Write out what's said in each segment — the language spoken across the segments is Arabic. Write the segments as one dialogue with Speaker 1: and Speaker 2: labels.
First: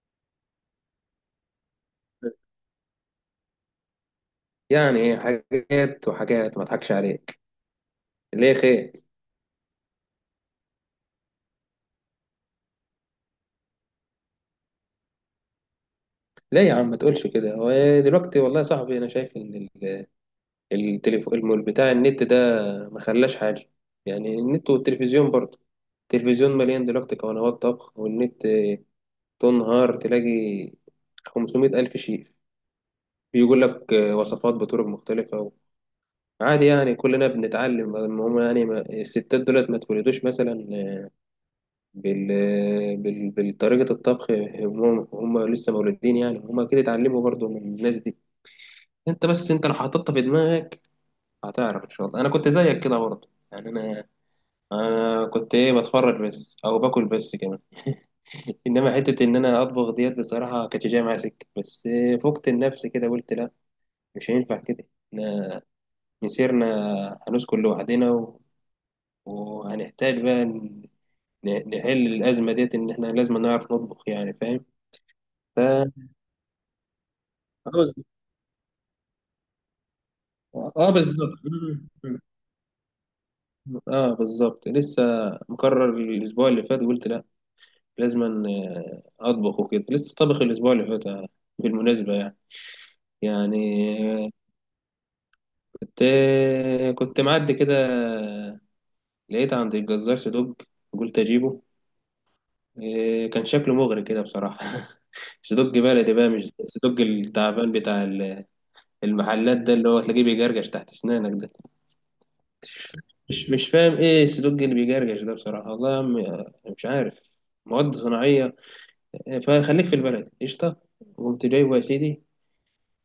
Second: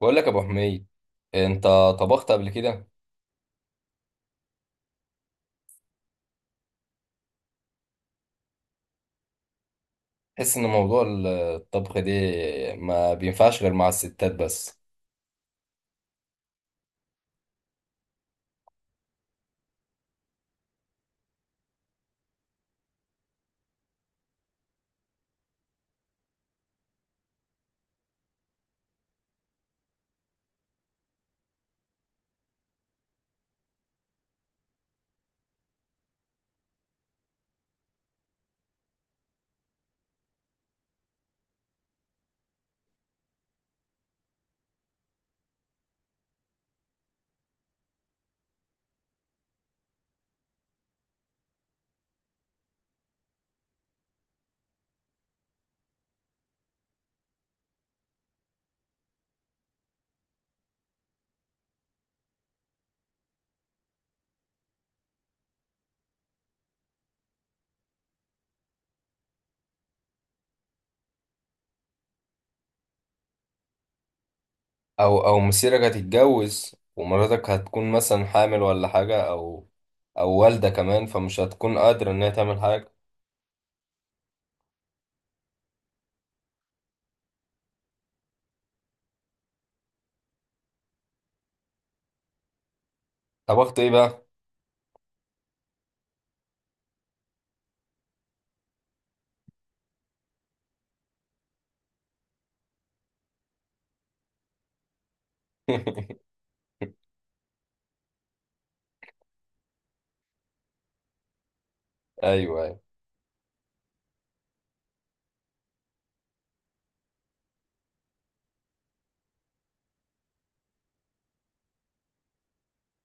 Speaker 1: بقول لك يا ابو حميد، انت طبخت قبل كده؟
Speaker 2: يعني إيه، حاجات وحاجات ما اضحكش عليك. ليه؟ خير؟
Speaker 1: تحس ان موضوع الطبخ ده ما بينفعش غير مع الستات بس؟
Speaker 2: ليه يا عم ما تقولش كده. هو دلوقتي والله يا صاحبي، انا شايف ان التليفون المول بتاع النت ده ما خلاش حاجه. يعني النت والتلفزيون برضه، التلفزيون مليان دلوقتي قنوات طبخ، والنت تنهار تلاقي 500 ألف شيف بيقول لك وصفات بطرق مختلفة. عادي، يعني كلنا بنتعلم. المهم يعني الستات دولت ما تولدوش مثلا بال... بالطريقة الطبخ، هم لسه مولودين يعني، هم أكيد اتعلموا برضو من الناس دي. أنت بس، أنت لو حطيتها في دماغك هتعرف إن شاء الله. أنا كنت زيك كده برضه يعني. أنا كنت، إيه، بتفرج بس أو باكل بس كمان. إنما حتة إن أنا أطبخ ديت، بصراحة كانت جاية معايا سكة. بس فقت النفس كده، قلت لأ، مش هينفع كده. إحنا مسيرنا هنسكن لوحدنا و... وهنحتاج بقى نحل الأزمة ديت، إن إحنا لازم نعرف نطبخ يعني.
Speaker 1: او مسيرك
Speaker 2: فاهم.
Speaker 1: هتتجوز ومراتك
Speaker 2: اه
Speaker 1: هتكون
Speaker 2: بالظبط.
Speaker 1: مثلا حامل ولا حاجه، او او والده
Speaker 2: اه
Speaker 1: كمان،
Speaker 2: بالظبط.
Speaker 1: فمش هتكون
Speaker 2: مم.
Speaker 1: قادره
Speaker 2: مم.
Speaker 1: ان هي تعمل حاجه.
Speaker 2: اه بالظبط. لسه مقرر الاسبوع اللي فات، قلت لا، لازم اطبخ وكده. لسه طبخ الاسبوع اللي فات، آه، بالمناسبه يعني
Speaker 1: طبخت ايه بقى؟
Speaker 2: يعني آه، كنت معدي كده، لقيت عند الجزار صدوج. قلت اجيبه، كان شكله مغري كده بصراحه. صدوج بلدي بقى، مش الصدوج التعبان بتاع المحلات ده، اللي هو تلاقيه بيجرجش تحت اسنانك ده.
Speaker 1: ايوه، أيوة.
Speaker 2: مش فاهم ايه السلوك اللي بيجرجش ده بصراحة، والله يا عم. مش عارف. مواد صناعية. فخليك في البلد، قشطة. وقمت جايبه يا سيدي،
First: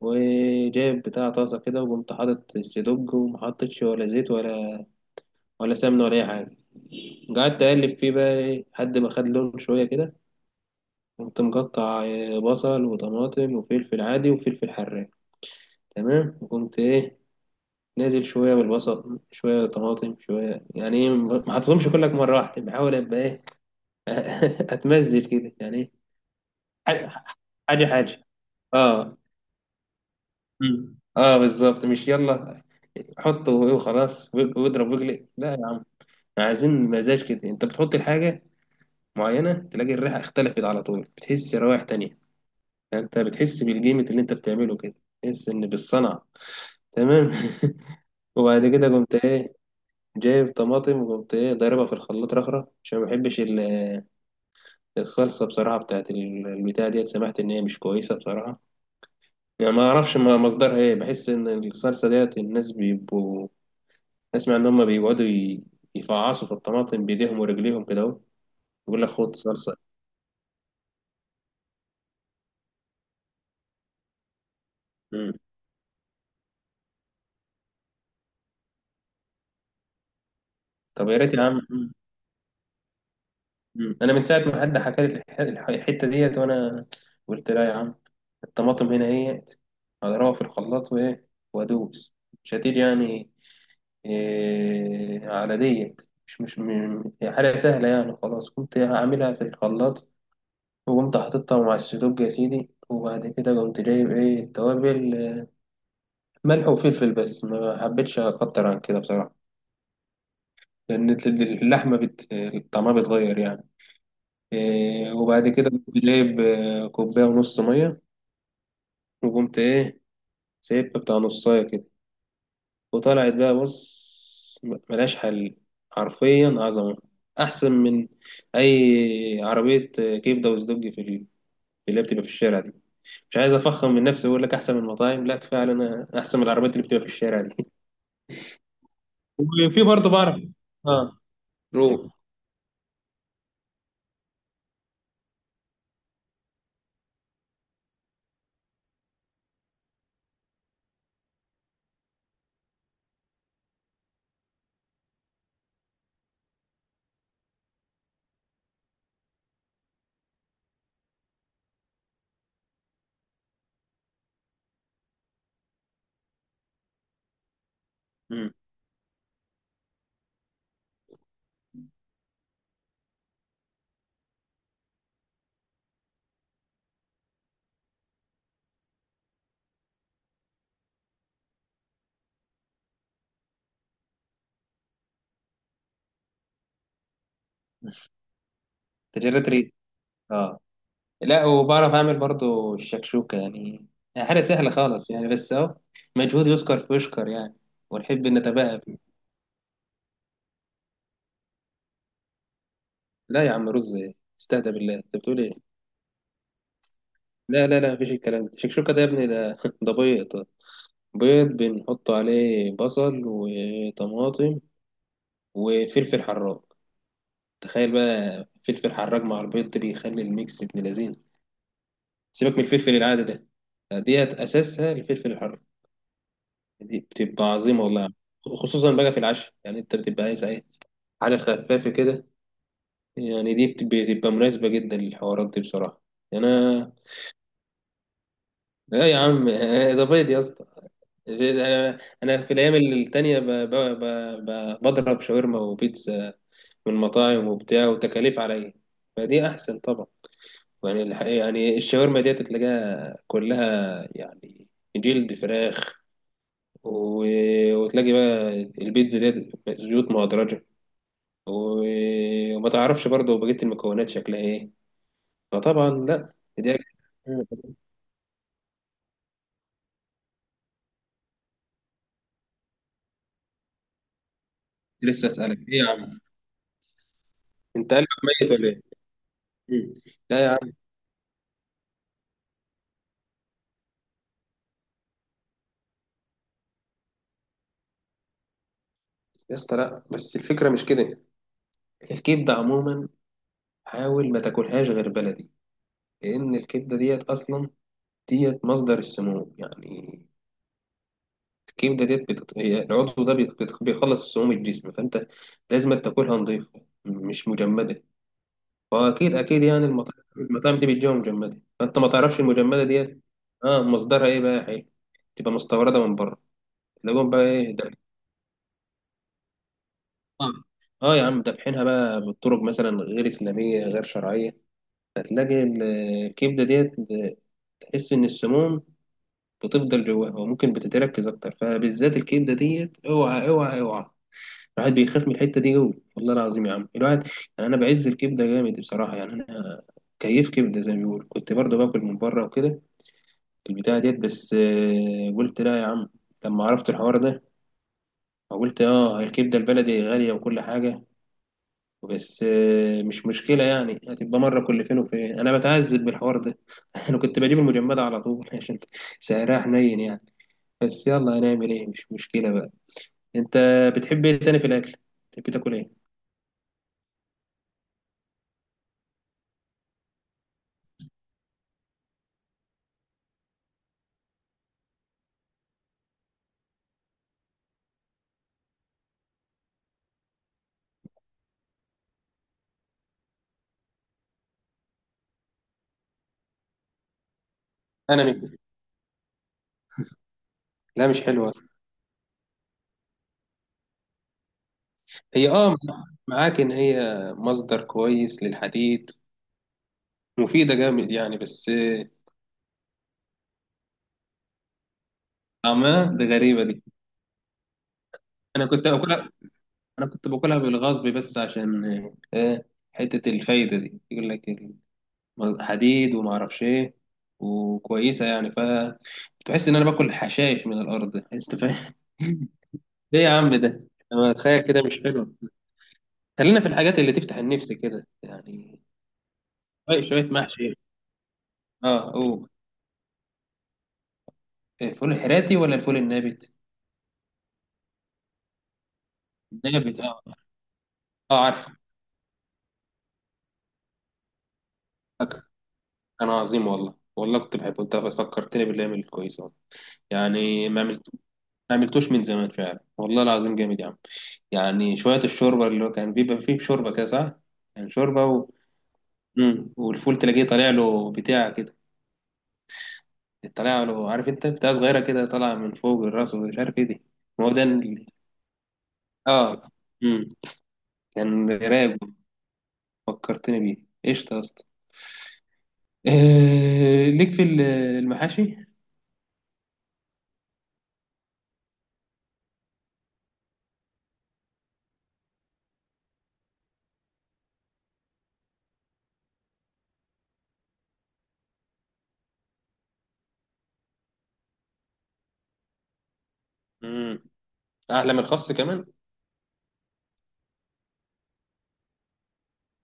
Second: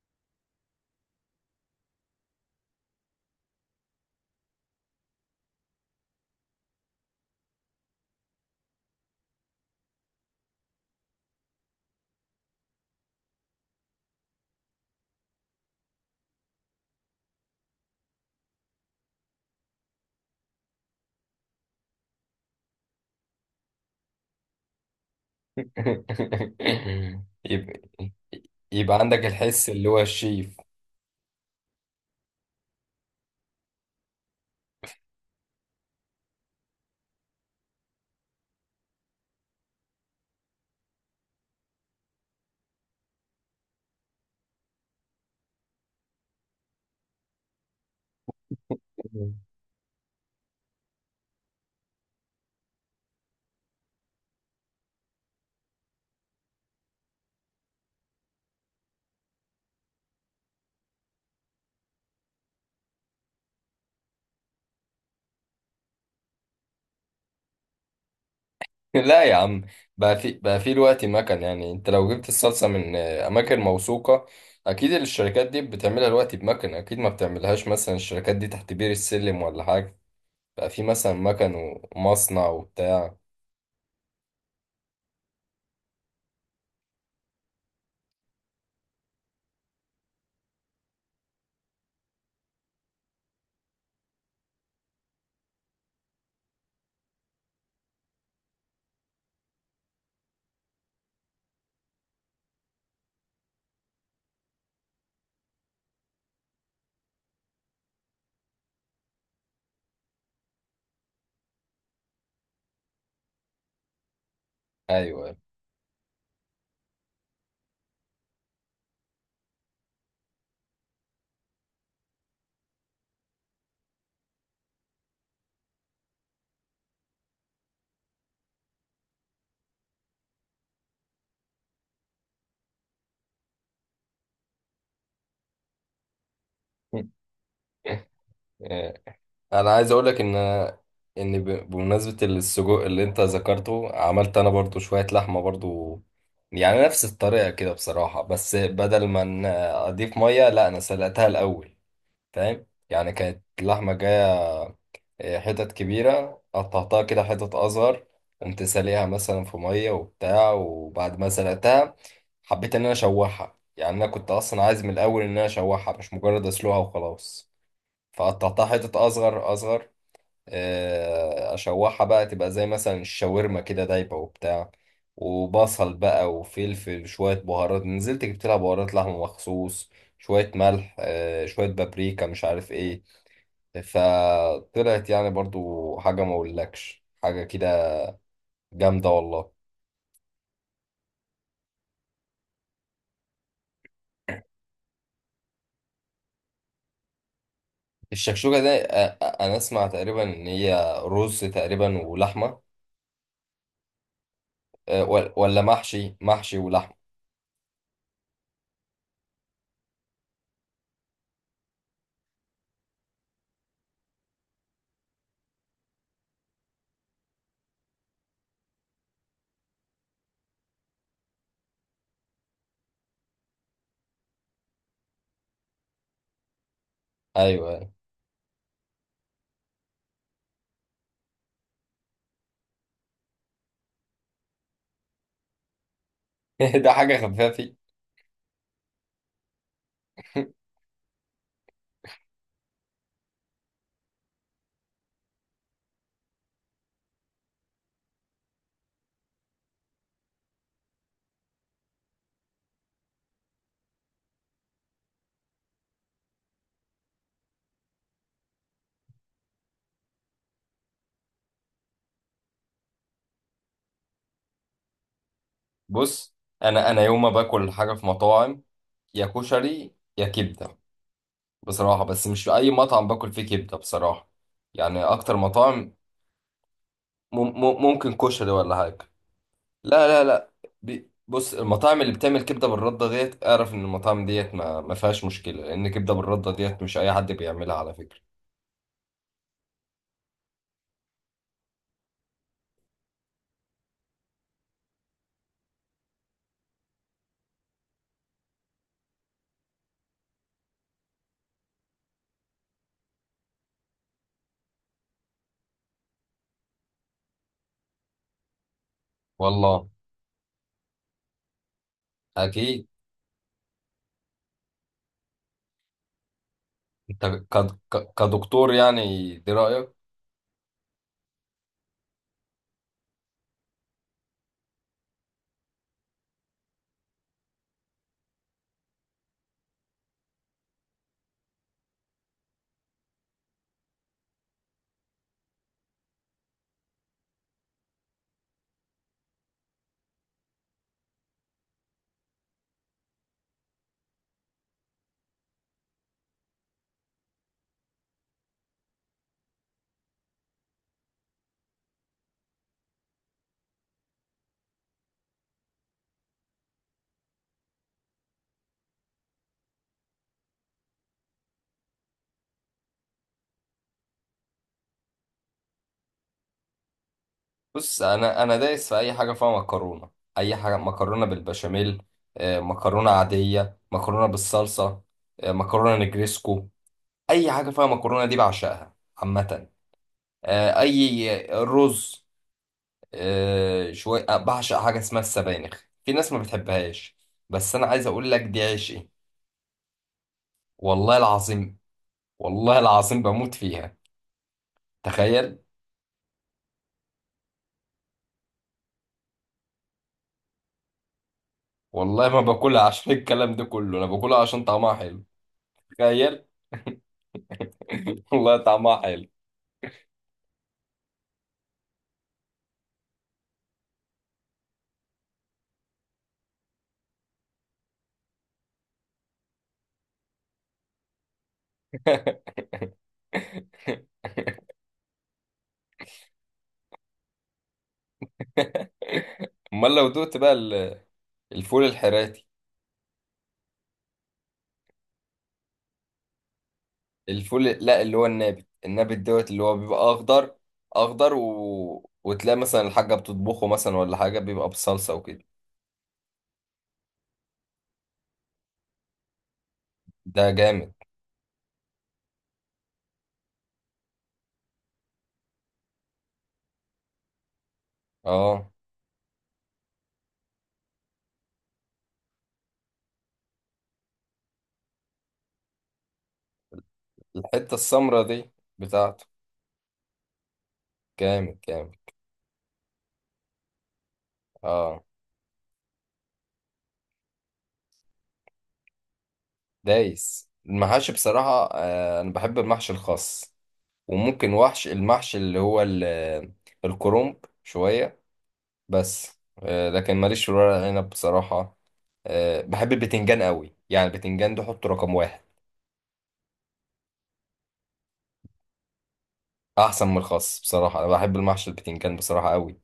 Speaker 2: وجايب بتاع طاسة كده، وقمت حاطط السدوج، ومحطتش ولا زيت ولا سمنة ولا أي حاجة. قعدت أقلب فيه بقى، إيه، لحد ما خد لون شوية كده. قمت مقطع بصل وطماطم وفلفل عادي وفلفل حراق، تمام. وقمت، إيه، نازل شوية بالبصل، شوية طماطم، شوية يعني، إيه، ما حطيتهمش كلك مرة واحدة، بحاول أبقى، إيه، اتمزج كده يعني، ايه حاجه،
Speaker 1: يبقى
Speaker 2: حاجه، حاجة.
Speaker 1: يبقى
Speaker 2: اه.
Speaker 1: عندك الحس اللي هو الشيف.
Speaker 2: مم. اه بالظبط. مش يلا حطه وخلاص واضرب واجلق، لا يا عم، عايزين مزاج كده. انت بتحط الحاجه معينه، تلاقي الريحه اختلفت على طول، بتحس روائح تانية. يعني انت بتحس بالجيمة اللي انت بتعمله كده، بتحس ان بالصنعه، تمام. وبعد كده قمت، ايه، جايب طماطم، وقمت، ايه، ضاربها في الخلاط رخرة، عشان ما بحبش الصلصه بصراحه بتاعت البتاع ديت، سمعت ان هي مش كويسه بصراحه. يعني ما اعرفش مصدرها ايه، بحس ان الصلصه ديت الناس بيبقوا، اسمع ان هم بيقعدوا يفعصوا في الطماطم بايديهم ورجليهم كده، اهو يقول لك
Speaker 1: لا يا
Speaker 2: خد
Speaker 1: عم،
Speaker 2: صلصه.
Speaker 1: بقى في دلوقتي مكن. يعني انت لو جبت الصلصه من اماكن موثوقه، اكيد
Speaker 2: مم.
Speaker 1: الشركات دي بتعملها دلوقتي بمكن، اكيد ما بتعملهاش مثلا الشركات دي تحت بير السلم ولا حاجه. بقى في
Speaker 2: طب
Speaker 1: مثلا
Speaker 2: يا ريت يا
Speaker 1: مكن
Speaker 2: عم. مم.
Speaker 1: ومصنع وبتاع.
Speaker 2: مم. انا من ساعه ما حد حكى لي الحته ديت، وانا قلت لا يا عم، الطماطم هنا اهيت، هضربها في الخلاط، وايه، وادوس. مش هتيجي يعني، إيه، على ديت. مش مش م- هي حاجه سهله يعني، خلاص كنت هعملها في الخلاط. وقمت حاططها مع السدوج يا سيدي، وبعد كده قمت جايب، ايه، التوابل، ملح وفلفل بس، ما حبيتش اكتر عن كده بصراحة. لأن اللحمة طعمها بيتغير يعني. إيه،
Speaker 1: ايوه.
Speaker 2: وبعد كده قمت جايب كوباية ونص مية. وقمت، ايه، سايبها بتاع نصاية كده. وطلعت بقى، بص، ملهاش حل، حرفيا عظمة. أحسن من أي عربية كبدة وسدوج في اللي هي بتبقى في الشارع دي. مش عايز افخم من نفسي واقول لك احسن من المطاعم، لا، كفايه على انا احسن من العربيات اللي بتبقى في الشارع دي.
Speaker 1: آه، انا
Speaker 2: وفي
Speaker 1: عايز اقول
Speaker 2: برضه
Speaker 1: لك ان
Speaker 2: بعرف. اه. روم.
Speaker 1: بمناسبه السجق اللي انت ذكرته، عملت انا برضو شويه لحمه برضو. يعني نفس الطريقه كده بصراحه، بس بدل ما اضيف ميه لا، انا سلقتها الاول. فاهم؟ يعني كانت اللحمة جاية حتت كبيرة، قطعتها كده حتت أصغر، قمت ساليها مثلا في مية وبتاع، وبعد ما سلقتها حبيت إن أنا أشوحها. يعني أنا كنت أصلا عايز من الأول إن أنا أشوحها، مش مجرد أسلقها وخلاص.
Speaker 2: امم
Speaker 1: فقطعتها حتت أصغر أصغر، أشوحها بقى تبقى زي مثلا الشاورما كده، دايبة وبتاع، وبصل بقى وفلفل، شوية بهارات نزلت جبت لها بهارات لحمة مخصوص، شوية ملح، شوية بابريكا، مش عارف إيه. فطلعت يعني برضو حاجة ما اقولكش، حاجة كده جامدة
Speaker 2: تجربة
Speaker 1: والله.
Speaker 2: ريد. اه. لا، وبعرف اعمل برضه الشكشوكه يعني، يعني حاجه سهله خالص يعني، بس اهو مجهود يذكر فيشكر يعني، ونحب
Speaker 1: الشكشوكة ده
Speaker 2: نتباهى فيه.
Speaker 1: انا اسمع تقريبا ان هي رز تقريبا ولحمة،
Speaker 2: لا يا عم، رز إيه؟ استهدى بالله، انت
Speaker 1: ولا
Speaker 2: بتقول ايه؟
Speaker 1: محشي ولحمة.
Speaker 2: لا، لا، لا، مفيش الكلام ده. الشكشوكه ده يا ابني ده ده بيض. بيض بنحط عليه بصل وطماطم وفلفل حراق. تخيل بقى، فلفل حراج مع البيض ده بيخلي الميكس ابن لذينه. سيبك من الفلفل العادي ده، ديت اساسها الفلفل الحر. دي بتبقى
Speaker 1: ايوه.
Speaker 2: عظيمه والله. خصوصا بقى في العشاء، يعني انت بتبقى عايز، ايه، حاجه خفافه كده. يعني دي بتبقى مناسبه جدا للحوارات دي بصراحه.
Speaker 1: ده
Speaker 2: انا،
Speaker 1: حاجة خفافي.
Speaker 2: لا يا عم، ده بيض يا اسطى. انا في الايام التانية بضرب شاورما وبيتزا من مطاعم وبتاع، وتكاليف عليا. فدي احسن طبعا. يعني الحقيقة يعني، الشاورما ديت تلاقيها كلها يعني جلد فراخ، و... وتلاقي بقى البيتزا ديت زيوت مهدرجة، و... وما تعرفش برضه بقية المكونات شكلها ايه. فطبعا لا،
Speaker 1: بص،
Speaker 2: دي.
Speaker 1: انا يوم ما باكل حاجة في مطاعم يا كشري يا كبدة بصراحة، بس مش في اي مطعم باكل فيه كبدة بصراحة. يعني
Speaker 2: لسه
Speaker 1: اكتر
Speaker 2: اسألك ايه يا
Speaker 1: مطاعم
Speaker 2: عم، انت قلبك
Speaker 1: ممكن كشري
Speaker 2: ميت ولا
Speaker 1: ولا
Speaker 2: ايه؟
Speaker 1: حاجة.
Speaker 2: مم.
Speaker 1: لا، لا،
Speaker 2: لا يا
Speaker 1: لا.
Speaker 2: عم.
Speaker 1: بص، المطاعم اللي بتعمل كبده بالرده ديت اعرف ان المطاعم ديت ما فيهاش مشكله، لان كبده بالرده ديت مش اي حد بيعملها على فكره.
Speaker 2: يا اسطى، لا، بس الفكرة مش كده. الكبدة عموما، حاول ما تاكلهاش غير بلدي. لأن الكبدة ديت أصلا، ديت مصدر السموم يعني. الكبده ديت هي العضو ده بيخلص السموم الجسم، فانت لازم تاكلها نظيفه مش مجمده. فاكيد اكيد يعني،
Speaker 1: والله
Speaker 2: المطاعم دي بتجيبها مجمده، فانت ما تعرفش المجمده
Speaker 1: اكيد.
Speaker 2: ديت. اه، مصدرها ايه بقى يا حي؟ تبقى مستورده من بره،
Speaker 1: انت
Speaker 2: تلاقيهم بقى ايه ده.
Speaker 1: كدكتور يعني، دي رايك.
Speaker 2: اه. آه يا عم، دابحينها بقى بالطرق مثلا غير اسلاميه غير شرعيه. هتلاقي الكبده ديت، تحس ان السموم بتفضل جواها، وممكن بتتركز اكتر، فبالذات الكبده ديت، اوعى، اوعى، اوعى. الواحد بيخاف من الحتة دي أوي والله العظيم يا عم. الواحد يعني، أنا بعز الكبدة جامد بصراحة يعني. أنا كيف كبدة زي ما بيقولوا، كنت برضه باكل من بره وكده، البتاعة ديت. بس، قلت لا يا عم، لما عرفت الحوار ده. قلت اه الكبدة البلدي غالية وكل حاجة. بس، مش مشكلة يعني، هتبقى مرة كل فين وفين. أنا بتعذب بالحوار ده. أنا كنت بجيب المجمدة على طول عشان سعرها حنين يعني. بس يلا، هنعمل إيه، مش مشكلة بقى. أنت بتحب إيه تاني في الأكل؟ بتحب تاكل إيه؟
Speaker 1: بص، انا دايس في اي حاجه فيها مكرونه. اي حاجه مكرونه بالبشاميل، مكرونه عاديه، مكرونه بالصلصه، مكرونه نجريسكو، اي حاجه فيها مكرونه دي بعشقها عامه. اي رز. آه، شوية آه، بعشق حاجة اسمها السبانخ، في ناس ما بتحبهاش، بس أنا عايز
Speaker 2: أنا
Speaker 1: أقول لك
Speaker 2: منك.
Speaker 1: دي عشقي.
Speaker 2: لا،
Speaker 1: والله
Speaker 2: مش حلوة.
Speaker 1: العظيم، والله العظيم بموت فيها،
Speaker 2: هي،
Speaker 1: تخيل.
Speaker 2: اه، معاك ان هي مصدر كويس للحديد، مفيده جامد يعني، بس
Speaker 1: والله ما باكلها عشان الكلام ده كله، أنا باكلها عشان طعمها حلو،
Speaker 2: طعمها ده،
Speaker 1: تخيل.
Speaker 2: غريبه دي.
Speaker 1: والله
Speaker 2: انا كنت
Speaker 1: طعمها حلو.
Speaker 2: باكلها انا كنت باكلها بالغصب بس، عشان آه حته الفايده دي، يقول لك حديد وما اعرفش ايه، وكويسه يعني، ف تحس ان انا باكل حشائش من الارض، انت فاهم؟ ايه يا عم ده، انا اتخيل كده مش حلو. خلينا في الحاجات اللي تفتح النفس كده يعني،
Speaker 1: أمال
Speaker 2: شويه
Speaker 1: لو
Speaker 2: شوية
Speaker 1: دوت بقى
Speaker 2: محشي.
Speaker 1: الفول
Speaker 2: اه. اوه.
Speaker 1: الحراتي!
Speaker 2: إيه، فول حراتي ولا الفول النابت؟
Speaker 1: الفول، لا، اللي هو النابت، النابت دوت اللي هو
Speaker 2: نابت،
Speaker 1: بيبقى
Speaker 2: اه.
Speaker 1: أخضر أخضر
Speaker 2: اه عارف،
Speaker 1: وتلاقي مثلا الحاجة بتطبخه مثلا ولا حاجة، بيبقى بصلصة
Speaker 2: فاكر.
Speaker 1: وكده.
Speaker 2: كان عظيم والله، والله كنت بحبه. انت فكرتني بالايام الكويسه والله.
Speaker 1: ده
Speaker 2: يعني
Speaker 1: جامد.
Speaker 2: ما عملتوش من زمان فعلا والله العظيم، جامد يا عم. يعني شويه الشوربه اللي هو كان بيبقى فيه شوربه كده، صح؟ كان شوربه
Speaker 1: اه،
Speaker 2: مم. والفول تلاقيه طالع له بتاع كده، طالع له، عارف انت بتاع صغيره كده طالعه من فوق الراس، ومش عارف ايه دي. ما هو ده
Speaker 1: الحتة السمرة دي بتاعته.
Speaker 2: اه. مم. كان
Speaker 1: كامل كامل.
Speaker 2: رايق. فكرتني بيه، قشطه يا اسطى.
Speaker 1: اه،
Speaker 2: ليك في المحاشي.
Speaker 1: دايس المحاشي بصراحة. آه، أنا بحب المحشي الخاص، وممكن وحش المحشي اللي هو الكرنب شوية، بس آه، لكن ماليش في ورق العنب بصراحة. آه، بحب البتنجان قوي. يعني البتنجان ده حطه رقم واحد.
Speaker 2: مم. احلى من الخاص كمان.
Speaker 1: أحسن من الخاص بصراحة، أنا بحب المحشي البتنجان بصراحة قوي.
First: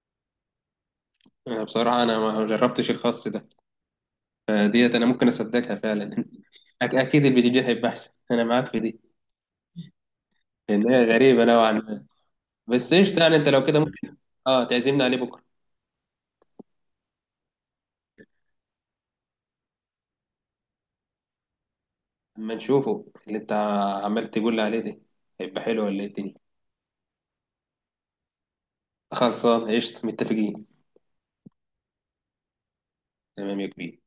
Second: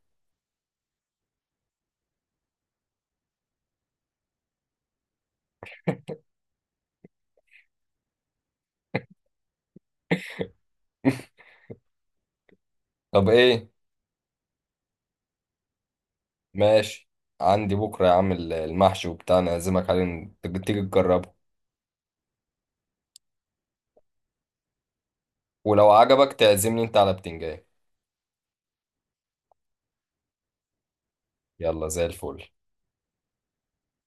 Speaker 2: انا بصراحه ما جربتش الخاص ده، فديت انا ممكن اصدقها فعلا. اكيد البتنجان هيبقى احسن، انا معاك في دي، لان هي غريبه نوعا ما. بس ايش
Speaker 1: طب
Speaker 2: يعني، انت لو
Speaker 1: إيه؟
Speaker 2: كده ممكن، اه، تعزمنا عليه بكره؟
Speaker 1: ماشي. عندي بكرة يا عم المحشي وبتاع، أنا أعزمك عليه، تيجي تيجي تجربه.
Speaker 2: اما نشوفه، اللي انت عمال تقول لي عليه ده، هيبقى حلو
Speaker 1: ولو
Speaker 2: ولا ايه
Speaker 1: عجبك
Speaker 2: الدنيا؟
Speaker 1: تعزمني أنت على بتنجان.
Speaker 2: خلصان قشطه، متفقين.
Speaker 1: يلا زي الفل.
Speaker 2: تمام يا كبير.